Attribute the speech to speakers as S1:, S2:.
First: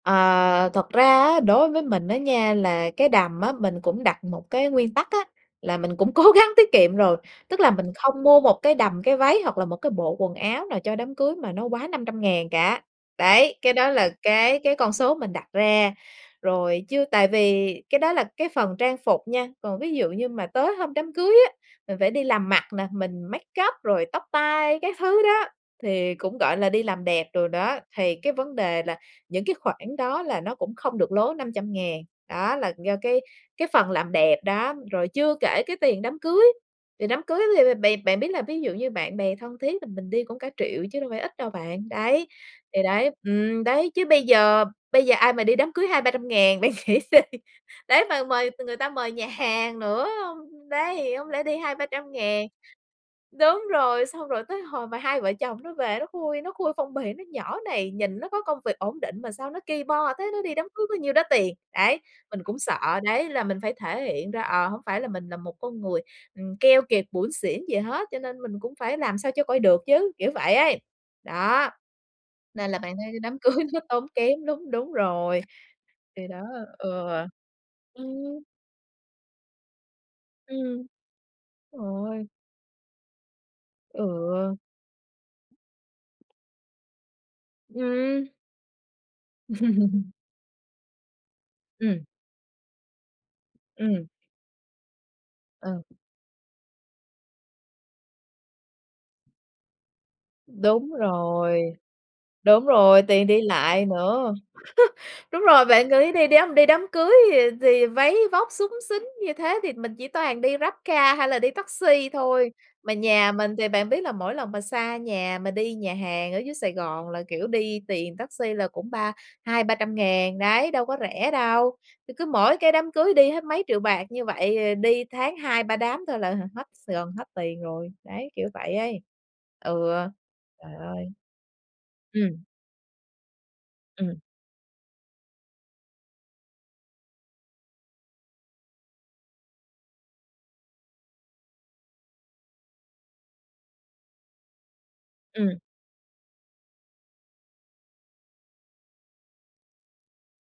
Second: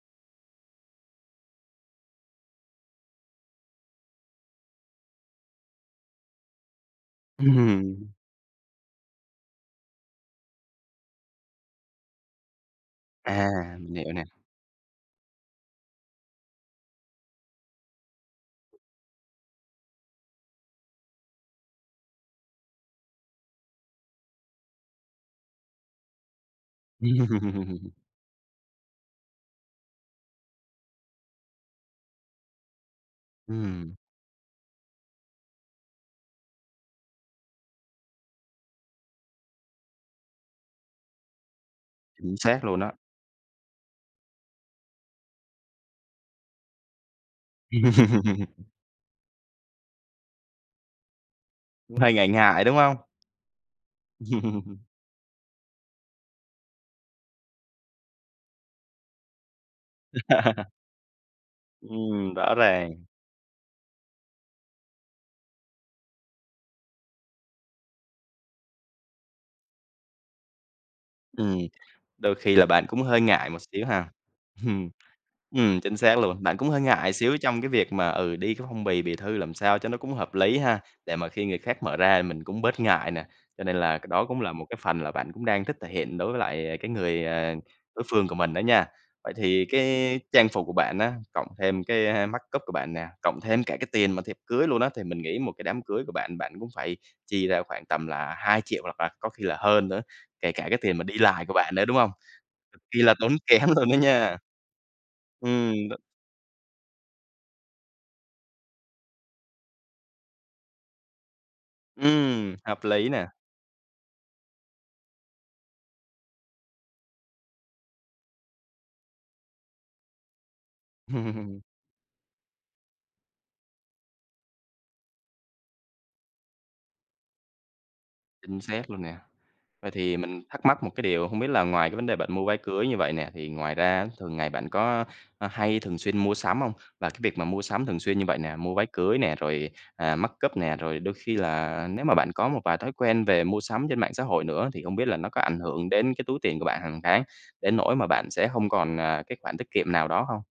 S1: Ờ, thật ra á, đối với mình á nha là cái đầm á mình cũng đặt một cái nguyên tắc á, là mình cũng cố gắng tiết kiệm rồi, tức là mình
S2: Ừm.
S1: không mua một cái đầm, cái váy hoặc là một cái bộ quần áo nào cho đám cưới mà nó quá 500.000 cả,
S2: À,
S1: đấy, cái đó
S2: mình
S1: là
S2: hiểu nè.
S1: cái cái con số mình đặt ra. Rồi chứ tại vì cái đó là cái phần trang phục nha, còn ví dụ như mà tới hôm đám cưới á, mình phải đi làm mặt nè, mình makeup rồi tóc tai các thứ đó, thì cũng, gọi là, đi làm đẹp đồ đó, thì cái vấn đề là những cái khoản đó là nó cũng không được lố 500.000 đó là do cái cái phần
S2: Ừm.
S1: làm đẹp, đó, rồi chưa kể cái tiền đám cưới. Tiền đám cưới thì thì bạn bạn biết là ví dụ như bạn bè thân thiết thì mình đi cũng cả triệu chứ đâu phải ít đâu bạn, đấy,
S2: Chính xác luôn
S1: thì
S2: á.
S1: đấy ừm, đấy, chứ bây giờ bây giờ ai mà đi đám cưới 200.000, 300.000 bạn nghĩ gì, đấy, mà mời người ta mời nhà hàng nữa, đấy, hông lẽ đi hai, ba
S2: Cũng
S1: trăm
S2: hơi ngại
S1: ngàn
S2: ngại, đúng hông?
S1: đúng rồi, xong rồi tới hồi mà hai vợ chồng nó về nó khui nó khui phong bì, nói: "Nhỏ này, nhìn nó có công việc ổn định mà sao nó ki bo thế, nó đi đám cưới có nhiêu đó tiền", đấy.
S2: Ừm,
S1: Mình
S2: rõ
S1: cũng sợ,
S2: ràng.
S1: đấy là mình phải thể hiện ra, ờ, hổng phải là mình là một con người, ừm, keo kiệt, bủn xỉn gì hết, cho nên mình cũng phải làm sao cho coi được chứ, kiểu vậy ấy.
S2: Ừm,
S1: Đó,
S2: đôi khi là
S1: nên là
S2: bạn
S1: bạn
S2: cũng
S1: đang đi
S2: hơi
S1: đám
S2: ngại
S1: cưới
S2: một
S1: nó
S2: xíu
S1: tốn
S2: ha.
S1: kém đúng
S2: Ừm,
S1: đúng rồi.
S2: ừm, chính xác
S1: Thì đó,
S2: luôn, bạn cũng hơi ngại
S1: ừ.
S2: một xíu trong cái việc mà, ừ,
S1: Ừm.
S2: đi cái phong bì, bì thư làm sao cho nó cũng hợp lý ha,
S1: Ừm.
S2: để mà khi người khác mở ra thì
S1: Ôi.
S2: mình cũng bớt ngại nè, cho nên là cái đó cũng là
S1: Ừ.
S2: một cái phần là bạn cũng đang thích thể hiện đối với lại, à, cái người, ờ, đối
S1: Ừm.
S2: phương của mình đó nha. Vậy thì cái trang phục của bạn á, cộng thêm
S1: Ừm.
S2: cái, a, makeup của bạn nè, cộng thêm cả cái
S1: Ừm.
S2: tiền mà thiệp cưới luôn á, thì mình nghĩ một cái
S1: Ừ.
S2: đám cưới của bạn, bạn cũng phải chi ra khoảng tầm là 2.000.000 hoặc là có khi là hơn nữa, kể cả cái
S1: Đúng
S2: tiền mà đi lại của
S1: rồi,
S2: bạn nữa, đúng không?
S1: đúng
S2: Kỳ
S1: rồi,
S2: là
S1: tiền
S2: tốn
S1: đi
S2: kém
S1: lại
S2: luôn đó
S1: nữa.
S2: nha.
S1: Đúng rồi, bạn
S2: Ừm, đ
S1: nghĩ đi, đi đám đi đám cưới thì thì váy vóc xúng xính như thế thì mình chỉ toàn đi GrabCar hay là đi taxi thôi,
S2: Ừm, hợp
S1: mà
S2: lý nè.
S1: nhà mình thì bạn biết là mỗi lần mà xa nhà mà đi nhà hàng ở dưới Sài Gòn là, kiểu, đi tiền taxi là cũng ba 200.000, 300.000 đấy, đâu có rẻ đâu. C cứ mỗi cái đám cưới đi hết mấy triệu bạc như vậy, ờ, đi tháng 2, 3 đám thôi là h hết Sài Gòn, hết tiền rồi, đấy, kiểu
S2: Chính
S1: vậy
S2: xác
S1: ấy
S2: luôn nè. Vậy
S1: ừa.
S2: thì mình thắc
S1: Trời
S2: mắc một cái
S1: ơi.
S2: điều, hông biết là ngoài cái vấn đề bạn
S1: Ừm.
S2: mua váy cưới như vậy nè, thì ngoài ra á
S1: Ừm.
S2: thường ngày bạn có h hay thường xuyên mua sắm không? Và cái việc mà mua sắm thường xuyên như vậy nè, mua váy cưới nè, rồi, à, makeup nè, rồi đôi khi là nếu mà bạn có một vài thói quen về mua sắm trên mạng xã hội nữa thì không biết là nó có ảnh
S1: Ừm.
S2: hưởng đến cái túi tiền của bạn hàng tháng, đến nỗi mà bạn sẽ không còn, à, cái khoản tiết kiệm nào đó không?